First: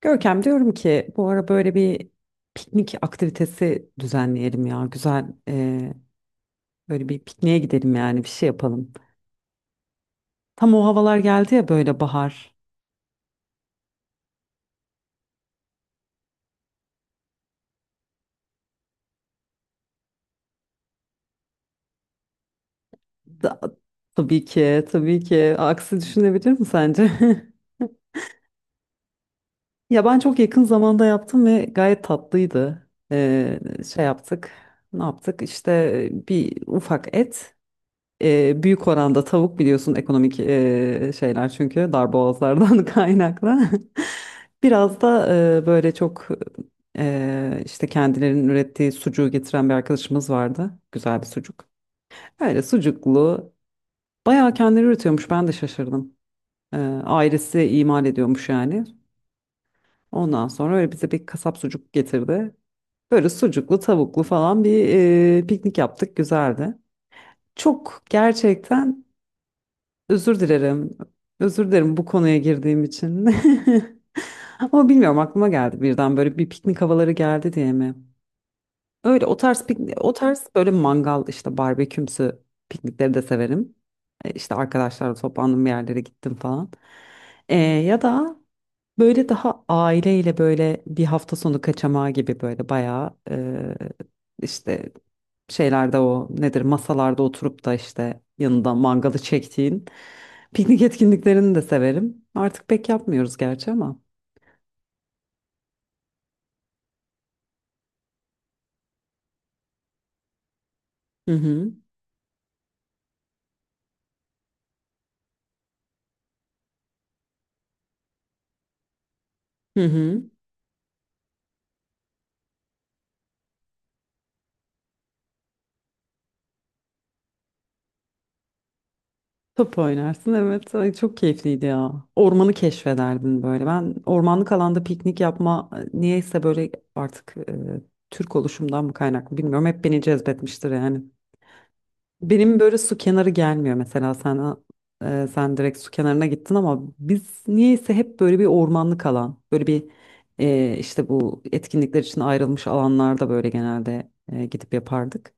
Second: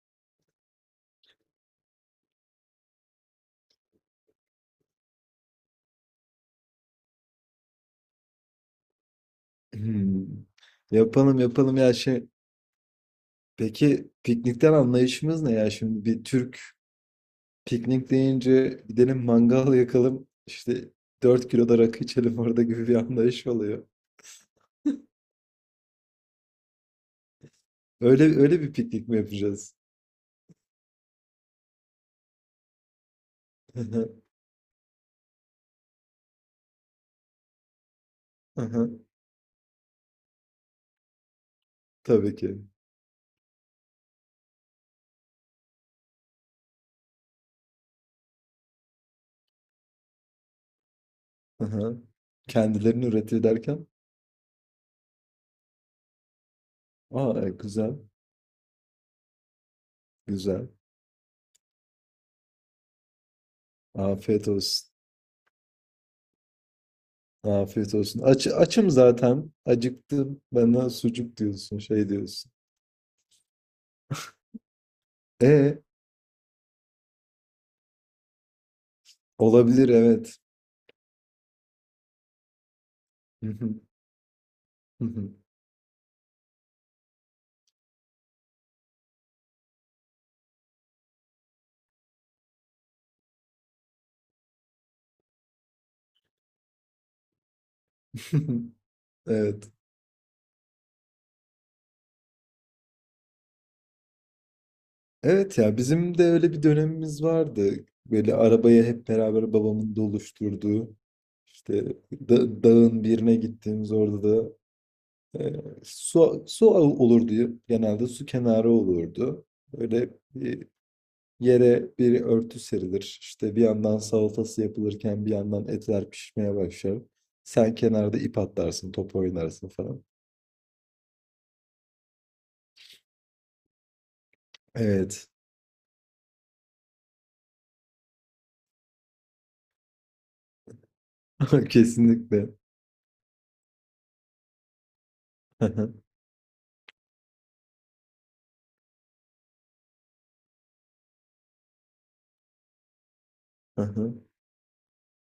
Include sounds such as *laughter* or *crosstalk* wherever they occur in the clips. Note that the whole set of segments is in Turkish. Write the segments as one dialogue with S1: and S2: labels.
S1: Görkem, diyorum ki bu ara böyle bir piknik aktivitesi düzenleyelim ya. Güzel, böyle bir pikniğe gidelim, yani bir şey yapalım.
S2: Hımm.
S1: Tam o havalar
S2: Yapalım,
S1: geldi ya,
S2: yapalım ya
S1: böyle bahar.
S2: peki piknikten anlayışımız ne ya? Şimdi bir Türk piknik deyince gidelim mangal yakalım işte dört kilo da rakı içelim orada gibi bir anlayış
S1: Da,
S2: oluyor.
S1: tabii ki tabii ki, aksi düşünebilir mi sence? *laughs*
S2: Öyle öyle bir piknik mi yapacağız?
S1: Ya ben çok yakın zamanda yaptım ve gayet tatlıydı.
S2: *laughs*
S1: Şey
S2: Hı.
S1: yaptık, ne yaptık işte, bir ufak et. Büyük oranda tavuk, biliyorsun, ekonomik şeyler çünkü
S2: Tabii ki.
S1: darboğazlardan *laughs* kaynaklı. *laughs* Biraz da böyle çok işte kendilerinin ürettiği sucuğu getiren bir arkadaşımız vardı. Güzel bir sucuk.
S2: Hı hı.
S1: Öyle
S2: Kendilerini üretiyor
S1: sucuklu.
S2: derken?
S1: Bayağı kendileri üretiyormuş, ben de şaşırdım. E,
S2: Aa,
S1: Ailesi
S2: güzel.
S1: imal ediyormuş yani. Ondan
S2: Güzel.
S1: sonra öyle bize bir kasap sucuk getirdi. Böyle sucuklu tavuklu
S2: Afiyet
S1: falan bir
S2: olsun.
S1: piknik yaptık, güzeldi.
S2: Afiyet
S1: Çok
S2: olsun. Açım
S1: gerçekten
S2: zaten.
S1: özür
S2: Acıktım.
S1: dilerim.
S2: Bana sucuk
S1: Özür
S2: diyorsun.
S1: dilerim bu
S2: Şey
S1: konuya
S2: diyorsun.
S1: girdiğim için. *laughs* Ama bilmiyorum, aklıma geldi
S2: E
S1: birden, böyle bir piknik havaları geldi diye mi? Öyle o tarz
S2: olabilir,
S1: piknik, o
S2: evet.
S1: tarz böyle mangal işte barbekümsü piknikleri de
S2: Hı
S1: severim.
S2: hı,
S1: İşte
S2: hı
S1: arkadaşlarla
S2: hı.
S1: toplandım, bir yerlere gittim falan. Ya da böyle daha aileyle böyle bir hafta sonu kaçamağı gibi, böyle bayağı işte şeylerde, o nedir, masalarda oturup da işte yanında
S2: *laughs*
S1: mangalı
S2: Evet.
S1: çektiğin piknik etkinliklerini de severim. Artık pek yapmıyoruz gerçi ama.
S2: Evet ya, bizim de öyle bir dönemimiz vardı. Böyle arabayı hep beraber babamın doluşturduğu.
S1: Hı hı.
S2: İşte dağın birine gittiğimiz, orada da Ee, olurdu, genelde su kenarı olurdu.
S1: Hı
S2: Böyle
S1: hı.
S2: bir yere bir örtü serilir. İşte bir yandan salatası yapılırken bir yandan etler pişmeye başlar. Sen kenarda ip atlarsın, top oynarsın
S1: Top
S2: falan.
S1: oynarsın, evet. Ay, çok keyifliydi ya. Ormanı keşfederdin böyle. Ben ormanlık alanda piknik
S2: Evet,
S1: yapma, niyeyse böyle, artık Türk oluşumdan mı kaynaklı bilmiyorum. Hep beni cezbetmiştir yani.
S2: *laughs* kesinlikle.
S1: Benim böyle su kenarı gelmiyor mesela, sen sen direkt
S2: Aha,
S1: su kenarına gittin ama biz niyeyse hep böyle bir ormanlık alan, böyle bir işte bu etkinlikler için ayrılmış alanlarda böyle genelde
S2: aha.
S1: gidip yapardık.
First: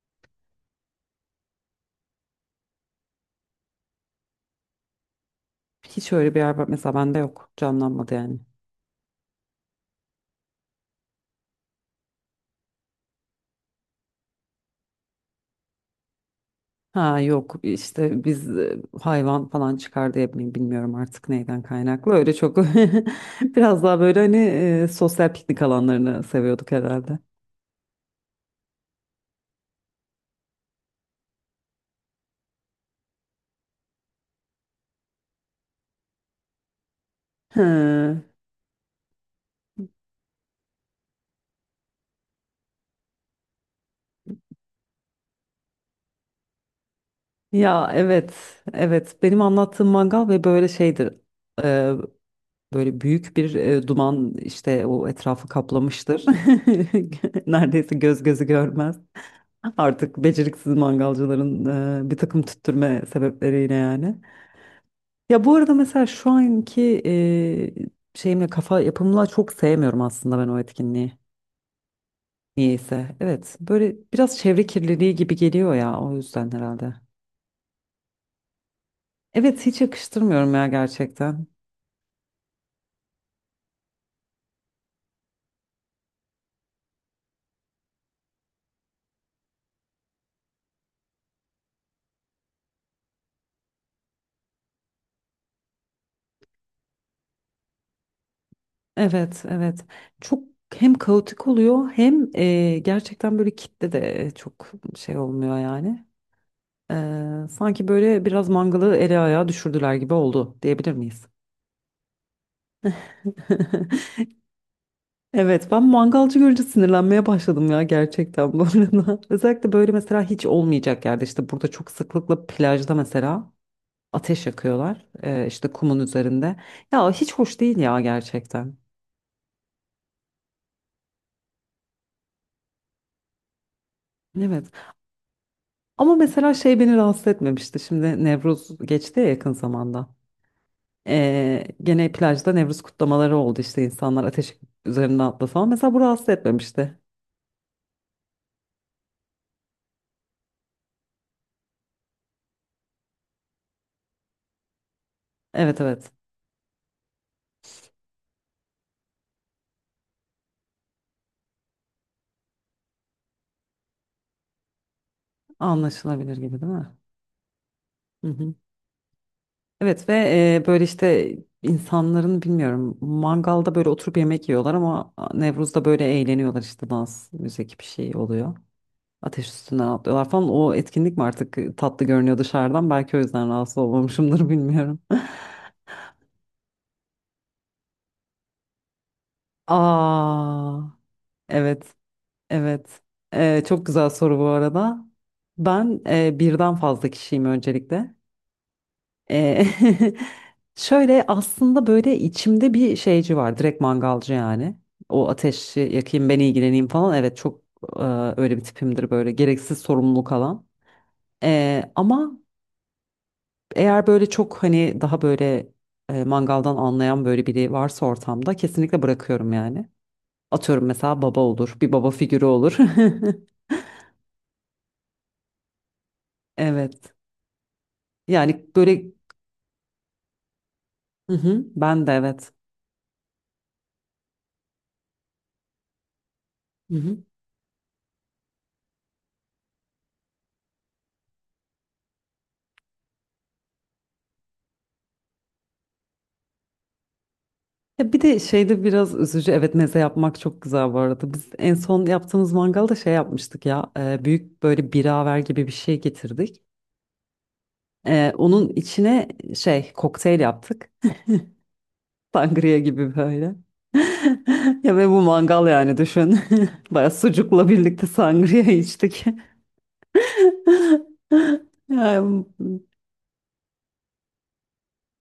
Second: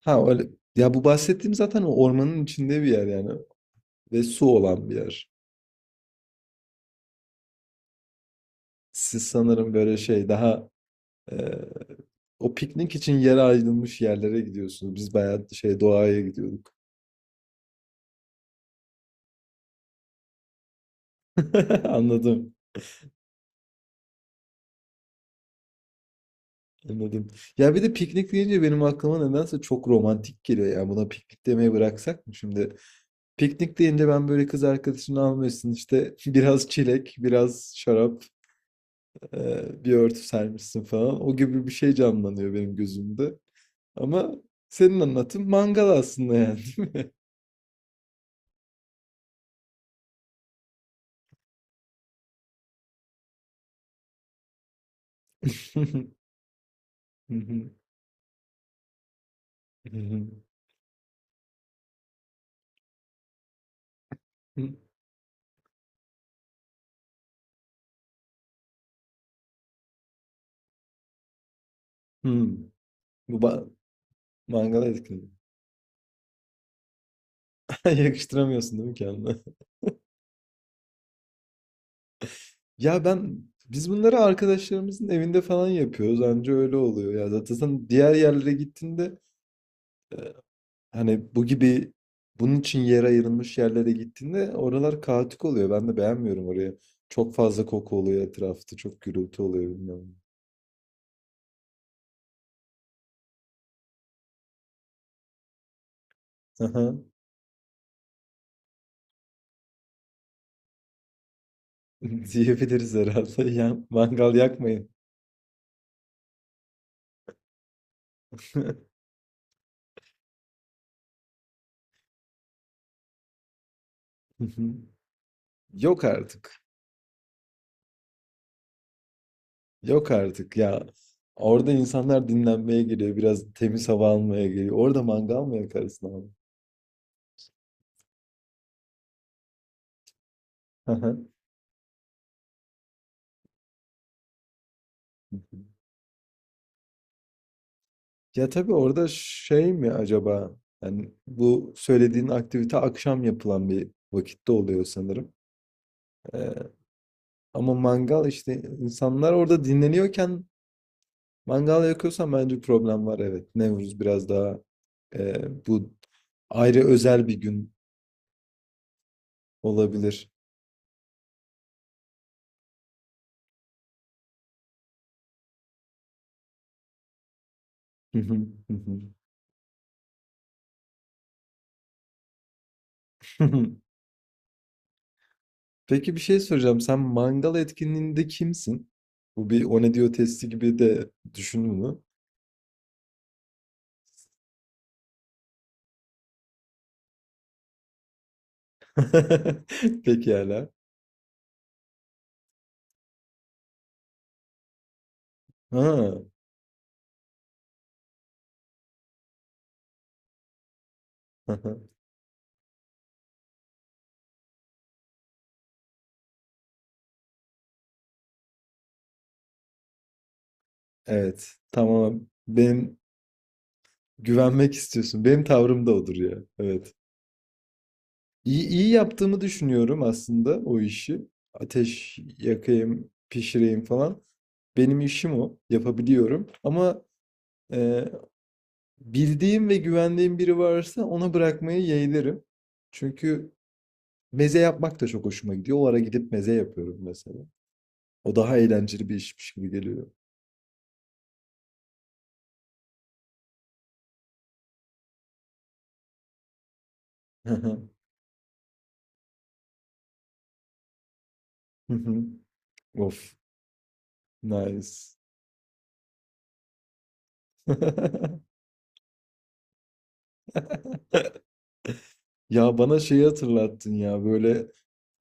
S2: Ha öyle. Ya bu bahsettiğim zaten o ormanın içinde bir yer yani, ve su olan bir yer.
S1: Hiç öyle bir yer var mesela, bende yok, canlanmadı yani.
S2: Siz sanırım böyle şey daha e, o piknik için yere ayrılmış yerlere gidiyorsunuz. Biz bayağı şey doğaya gidiyorduk.
S1: Ha yok, işte biz hayvan falan çıkar diye mi bilmiyorum, artık neyden
S2: *laughs*
S1: kaynaklı öyle
S2: Anladım.
S1: çok, *laughs* biraz daha böyle hani sosyal piknik alanlarını seviyorduk herhalde.
S2: Anladım. Ya bir de piknik deyince benim aklıma nedense çok romantik geliyor. Yani buna piknik demeyi bıraksak mı şimdi? Piknik deyince ben böyle kız arkadaşını almışsın işte *laughs* biraz çilek, biraz
S1: Hı.
S2: şarap, bir örtü sermişsin falan. O gibi bir şey canlanıyor benim gözümde. Ama senin anlatın mangal aslında yani.
S1: Ya evet, evet. Benim anlattığım mangal ve böyle şeydir. e, Böyle büyük bir duman işte o etrafı kaplamıştır. *laughs* Neredeyse göz gözü görmez. Artık beceriksiz mangalcıların bir takım tüttürme sebepleriyle yani. Ya bu arada mesela şu anki şeyimle, kafa yapımla çok sevmiyorum aslında ben o etkinliği. Niyeyse.
S2: *laughs* Bu
S1: Evet,
S2: ba-
S1: böyle biraz çevre
S2: mangala
S1: kirliliği
S2: etkiledi.
S1: gibi geliyor ya, o yüzden herhalde.
S2: *laughs* Yakıştıramıyorsun değil mi kendine?
S1: Evet, hiç yakıştırmıyorum ya gerçekten.
S2: Ya ben, biz bunları arkadaşlarımızın evinde falan yapıyoruz, anca öyle oluyor ya. Zaten sen diğer yerlere gittiğinde, hani bu gibi bunun için yer ayrılmış yerlere gittiğinde oralar kaotik oluyor. Ben de beğenmiyorum oraya. Çok fazla koku oluyor etrafta. Çok
S1: Evet,
S2: gürültü oluyor,
S1: evet.
S2: bilmiyorum.
S1: Çok hem kaotik oluyor hem gerçekten böyle kitle de çok şey olmuyor yani.
S2: Aha,
S1: Sanki böyle biraz mangalı ele ayağa düşürdüler gibi oldu, diyebilir miyiz?
S2: *laughs* diyebiliriz herhalde. Ya,
S1: *laughs*
S2: mangal yakmayın.
S1: Evet, ben mangalcı görünce sinirlenmeye başladım ya gerçekten
S2: *laughs*
S1: bu
S2: Hı
S1: arada. *laughs* Özellikle böyle mesela hiç olmayacak yerde, işte burada çok sıklıkla plajda mesela ateş
S2: hı.
S1: yakıyorlar. İşte kumun
S2: Yok
S1: üzerinde.
S2: artık.
S1: Ya hiç hoş değil ya gerçekten.
S2: Yok artık ya. Orada insanlar dinlenmeye geliyor. Biraz temiz hava almaya
S1: Evet,
S2: geliyor. Orada mangal mı yakarsın
S1: ama
S2: abi?
S1: mesela şey beni rahatsız etmemişti, şimdi Nevruz geçti ya yakın zamanda.
S2: Hı hı.
S1: Gene plajda Nevruz kutlamaları oldu, işte insanlar ateş üzerine atla falan, mesela bu rahatsız etmemişti.
S2: Ya tabii, orada şey mi acaba? Yani bu söylediğin aktivite akşam yapılan bir vakitte oluyor sanırım.
S1: Evet, evet,
S2: Ee, ama mangal işte insanlar orada dinleniyorken mangal yakıyorsan bence problem var, evet. Nevruz biraz daha bu
S1: anlaşılabilir gibi değil
S2: ayrı
S1: mi?
S2: özel bir gün
S1: Hı hı. Evet ve
S2: olabilir.
S1: böyle işte insanların, bilmiyorum, mangalda böyle oturup yemek yiyorlar ama Nevruz'da böyle eğleniyorlar, işte dans, müzik, bir şey
S2: Hı hı,
S1: oluyor.
S2: hı
S1: Ateş üstünden atlıyorlar falan. O etkinlik mi artık tatlı görünüyor dışarıdan? Belki o yüzden
S2: hı.
S1: rahatsız olmamışımdır bilmiyorum.
S2: *laughs* Peki bir şey soracağım. Sen mangal etkinliğinde kimsin? Bu bir
S1: *laughs*
S2: "o ne diyor" testi gibi
S1: Aa,
S2: de, düşündün
S1: evet,
S2: mü?
S1: evet. Çok güzel soru bu arada. Ben birden fazla kişiyim öncelikle. Ee,
S2: *laughs* Pekala.
S1: *laughs* Şöyle aslında, böyle içimde bir şeyci var. Direkt mangalcı yani. O ateşi
S2: Ha.
S1: yakayım, ben ilgileneyim falan. Evet, çok e, öyle bir tipimdir, böyle gereksiz sorumluluk alan.
S2: *laughs*
S1: Ama eğer böyle çok hani daha böyle mangaldan anlayan böyle biri varsa ortamda, kesinlikle bırakıyorum yani. Atıyorum, mesela baba
S2: Evet.
S1: olur. Bir baba
S2: Tamam.
S1: figürü olur.
S2: Benim,
S1: *laughs*
S2: güvenmek istiyorsun. Benim tavrım da odur ya. Evet.
S1: Evet. Yani
S2: İyi, iyi
S1: böyle,
S2: yaptığımı düşünüyorum aslında o işi.
S1: hı hı, ben de
S2: Ateş
S1: evet.
S2: yakayım, pişireyim falan. Benim işim o. Yapabiliyorum.
S1: Hı
S2: Ama
S1: hı.
S2: e, bildiğim ve güvendiğim biri varsa ona bırakmayı yeğlerim. Çünkü meze yapmak da çok hoşuma gidiyor. O ara gidip meze yapıyorum mesela.
S1: Ya bir
S2: O
S1: de
S2: daha
S1: şeyde
S2: eğlenceli
S1: biraz
S2: bir
S1: üzücü.
S2: işmiş gibi
S1: Evet, meze
S2: geliyor.
S1: yapmak çok güzel bu arada. Biz en son yaptığımız mangalda şey yapmıştık ya. Büyük böyle biraver gibi bir şey getirdik.
S2: *laughs*
S1: Onun içine şey, kokteyl yaptık. *laughs* Sangria gibi
S2: Of.
S1: böyle. *laughs* Ya ve
S2: Nice.
S1: bu mangal, yani düşün. *laughs* Baya sucukla birlikte
S2: *laughs*
S1: sangria içtik. *laughs* Yani,
S2: Ya bana şeyi hatırlattın ya, böyle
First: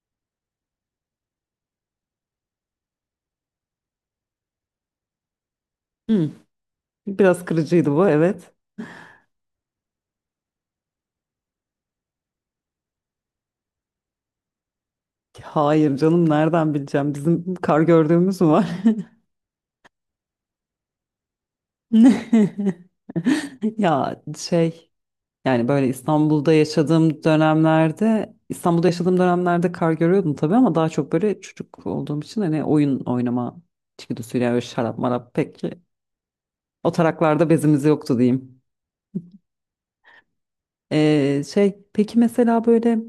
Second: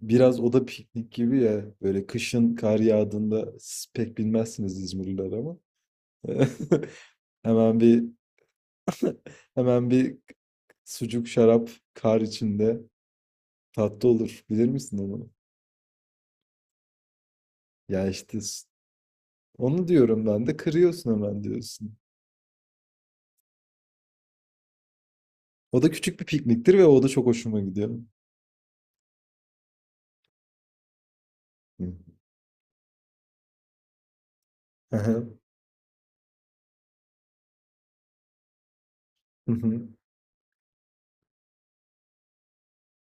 S2: biraz o da piknik gibi ya, böyle kışın kar yağdığında siz pek bilmezsiniz, İzmirliler ama
S1: hmm,
S2: *laughs*
S1: biraz
S2: hemen
S1: kırıcıydı
S2: bir
S1: bu, evet.
S2: *laughs* hemen bir sucuk şarap kar içinde tatlı olur, bilir misin onu?
S1: Hayır canım, nereden bileceğim, bizim kar
S2: Ya
S1: gördüğümüz
S2: işte
S1: mü var? *laughs*
S2: onu diyorum, ben de kırıyorsun hemen, diyorsun.
S1: *laughs* Ya şey, yani
S2: O
S1: böyle
S2: da küçük bir pikniktir ve o da çok hoşuma gidiyor.
S1: İstanbul'da yaşadığım dönemlerde kar görüyordum tabii, ama daha çok böyle çocuk
S2: Hı.
S1: olduğum için, hani oyun oynama içgüdüsüyle, öyle
S2: Hı
S1: şarap marap
S2: hı.
S1: pek o taraklarda bezimiz yoktu diyeyim.
S2: Hı hı.
S1: Şey, peki mesela böyle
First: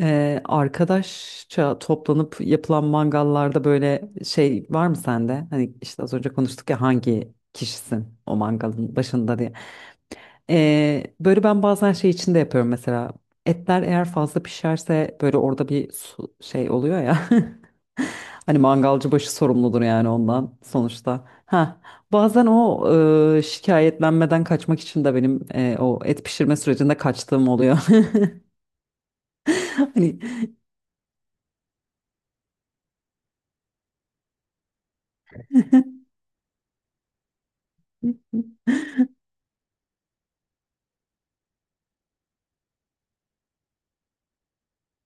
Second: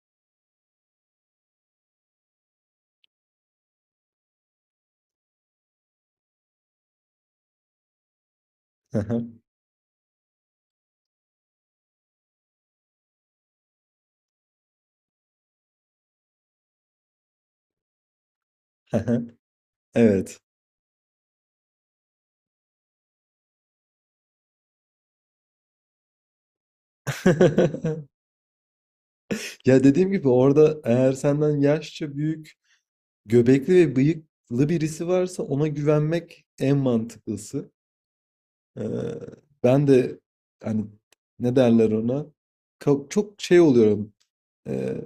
S1: arkadaşça toplanıp yapılan mangallarda böyle şey var mı sende? Hani işte az önce konuştuk ya, hangi kişisin o mangalın
S2: Hı.
S1: başında diye. Böyle ben bazen şey içinde yapıyorum mesela. Etler eğer fazla pişerse böyle orada bir su- şey oluyor ya. *laughs* Hani mangalcı başı sorumludur yani
S2: Evet.
S1: ondan sonuçta. Ha, bazen o şikayetlenmeden kaçmak için de benim, o et pişirme sürecinde kaçtığım oluyor. *laughs*
S2: *laughs* Ya dediğim
S1: Hani,
S2: gibi orada eğer senden yaşça büyük, göbekli ve bıyıklı birisi varsa ona güvenmek en mantıklısı. Ee, ben de hani, ne derler ona? Çok şey oluyorum. Ee,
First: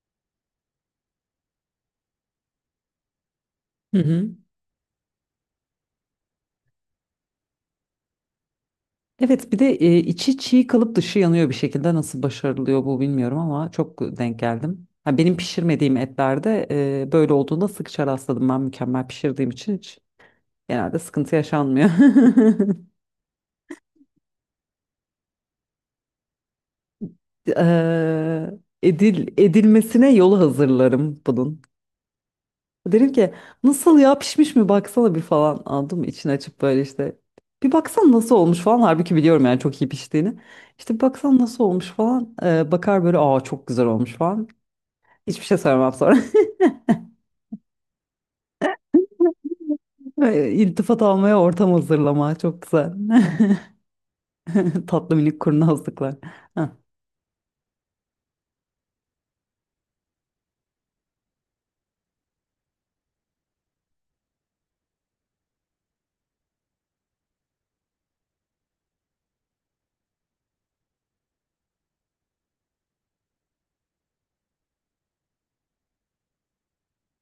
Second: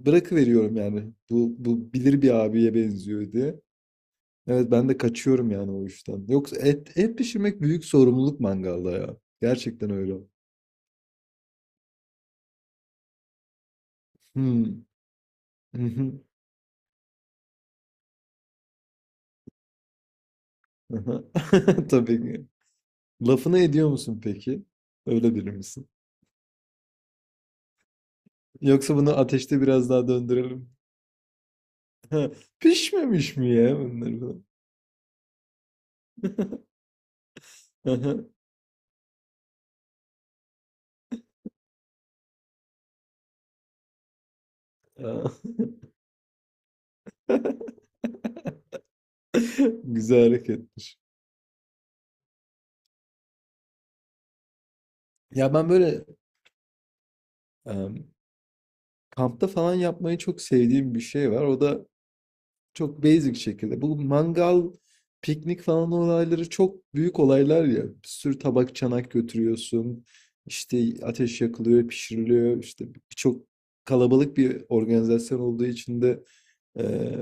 S2: bırakıveriyorum yani. Bu bilir, bir abiye benziyor diye.
S1: hı hı.
S2: Evet, ben de kaçıyorum yani o işten. Yoksa et pişirmek büyük sorumluluk mangalda ya.
S1: Evet bir de
S2: Gerçekten öyle.
S1: içi çiğ kalıp dışı yanıyor bir şekilde, nasıl başarılıyor bu bilmiyorum ama çok denk
S2: Hmm.
S1: geldim. Ha, benim pişirmediğim etlerde böyle olduğunda sıkça rastladım, ben mükemmel pişirdiğim için hiç, genelde sıkıntı
S2: *laughs*
S1: yaşanmıyor.
S2: Tabii.
S1: *laughs*
S2: Lafını ediyor musun peki? Öyle biri misin?
S1: Eee,
S2: Yoksa bunu ateşte biraz daha
S1: edilmesine yolu
S2: döndürelim.
S1: hazırlarım bunun.
S2: *laughs*
S1: Derim ki,
S2: Pişmemiş mi ya
S1: nasıl ya,
S2: bunlar falan?
S1: pişmiş mi, baksana bir, falan aldım içini açıp böyle işte bir baksana nasıl olmuş falan, halbuki biliyorum yani çok iyi piştiğini. İşte bir baksana nasıl olmuş falan. Bakar böyle, aa çok güzel olmuş falan.
S2: *laughs* Aa,
S1: Hiçbir şey sormam sonra. *laughs*
S2: *laughs* güzel
S1: Böyle
S2: hareketmiş.
S1: İltifat almaya ortam hazırlama. Çok güzel. *laughs* Tatlı minik
S2: Ya ben böyle
S1: kurnazlıklar. Heh,
S2: em, kampta falan yapmayı çok sevdiğim bir şey var. O da çok basic şekilde. Bu mangal, piknik falan olayları çok büyük olaylar ya. Bir sürü tabak, çanak götürüyorsun. İşte ateş yakılıyor, pişiriliyor. İşte birçok kalabalık bir organizasyon olduğu için de eee,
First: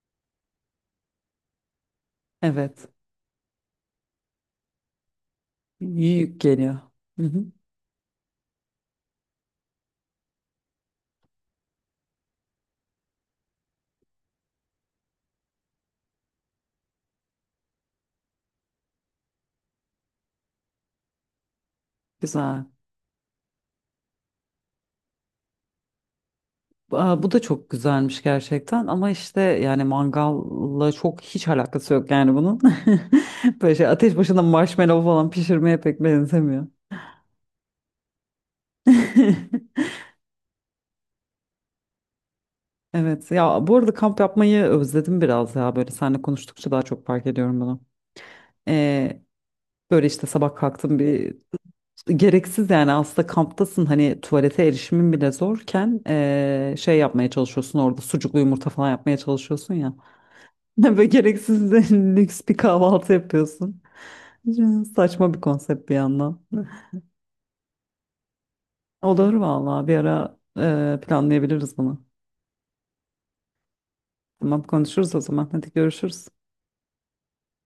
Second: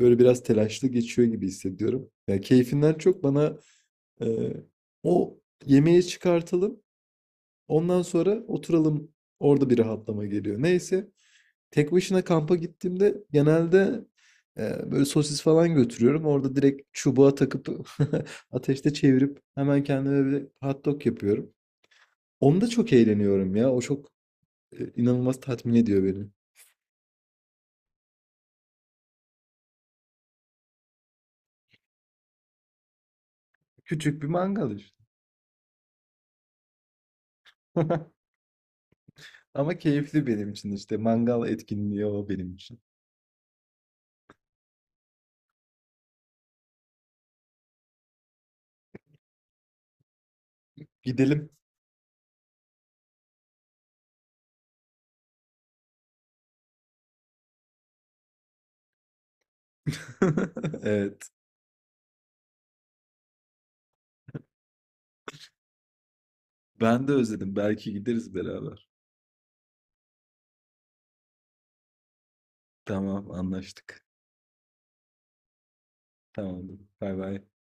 S2: böyle biraz telaşlı geçiyor gibi hissediyorum. Yani
S1: evet.
S2: keyfinden çok bana eee, o yemeği
S1: Yük geliyor.
S2: çıkartalım.
S1: Hı hı.
S2: Ondan sonra oturalım. Orada bir rahatlama geliyor. Neyse. Tek başına kampa gittiğimde genelde böyle sosis falan götürüyorum. Orada direkt çubuğa takıp *laughs* ateşte çevirip hemen kendime bir hot dog yapıyorum.
S1: Güzel.
S2: Onda çok eğleniyorum ya. O çok inanılmaz tatmin ediyor beni.
S1: Aa, bu da çok güzelmiş gerçekten, ama işte yani mangalla çok hiç alakası yok yani bunun. *laughs* Böyle şey ateş
S2: Küçük bir
S1: başında
S2: mangal
S1: marshmallow
S2: işte.
S1: falan pişirmeye pek benzemiyor.
S2: *laughs*
S1: *laughs*
S2: Ama keyifli benim için işte. Mangal etkinliği o benim için.
S1: Evet ya, bu arada kamp yapmayı özledim biraz ya, böyle seninle konuştukça daha çok fark ediyorum bunu. Ee, Böyle işte sabah kalktım bir,
S2: Gidelim.
S1: gereksiz yani aslında, kamptasın hani, tuvalete erişimin bile zorken şey yapmaya çalışıyorsun, orada sucuklu yumurta falan yapmaya çalışıyorsun ya.
S2: *laughs*
S1: *laughs* Böyle
S2: Evet.
S1: gereksiz de lüks bir kahvaltı yapıyorsun. Saçma bir konsept bir yandan.
S2: Ben de özledim. Belki gideriz beraber.
S1: Olur vallahi, bir ara planlayabiliriz bunu.
S2: Tamam, anlaştık.
S1: Tamam, konuşuruz o zaman, hadi görüşürüz.
S2: Tamam. Bay bay.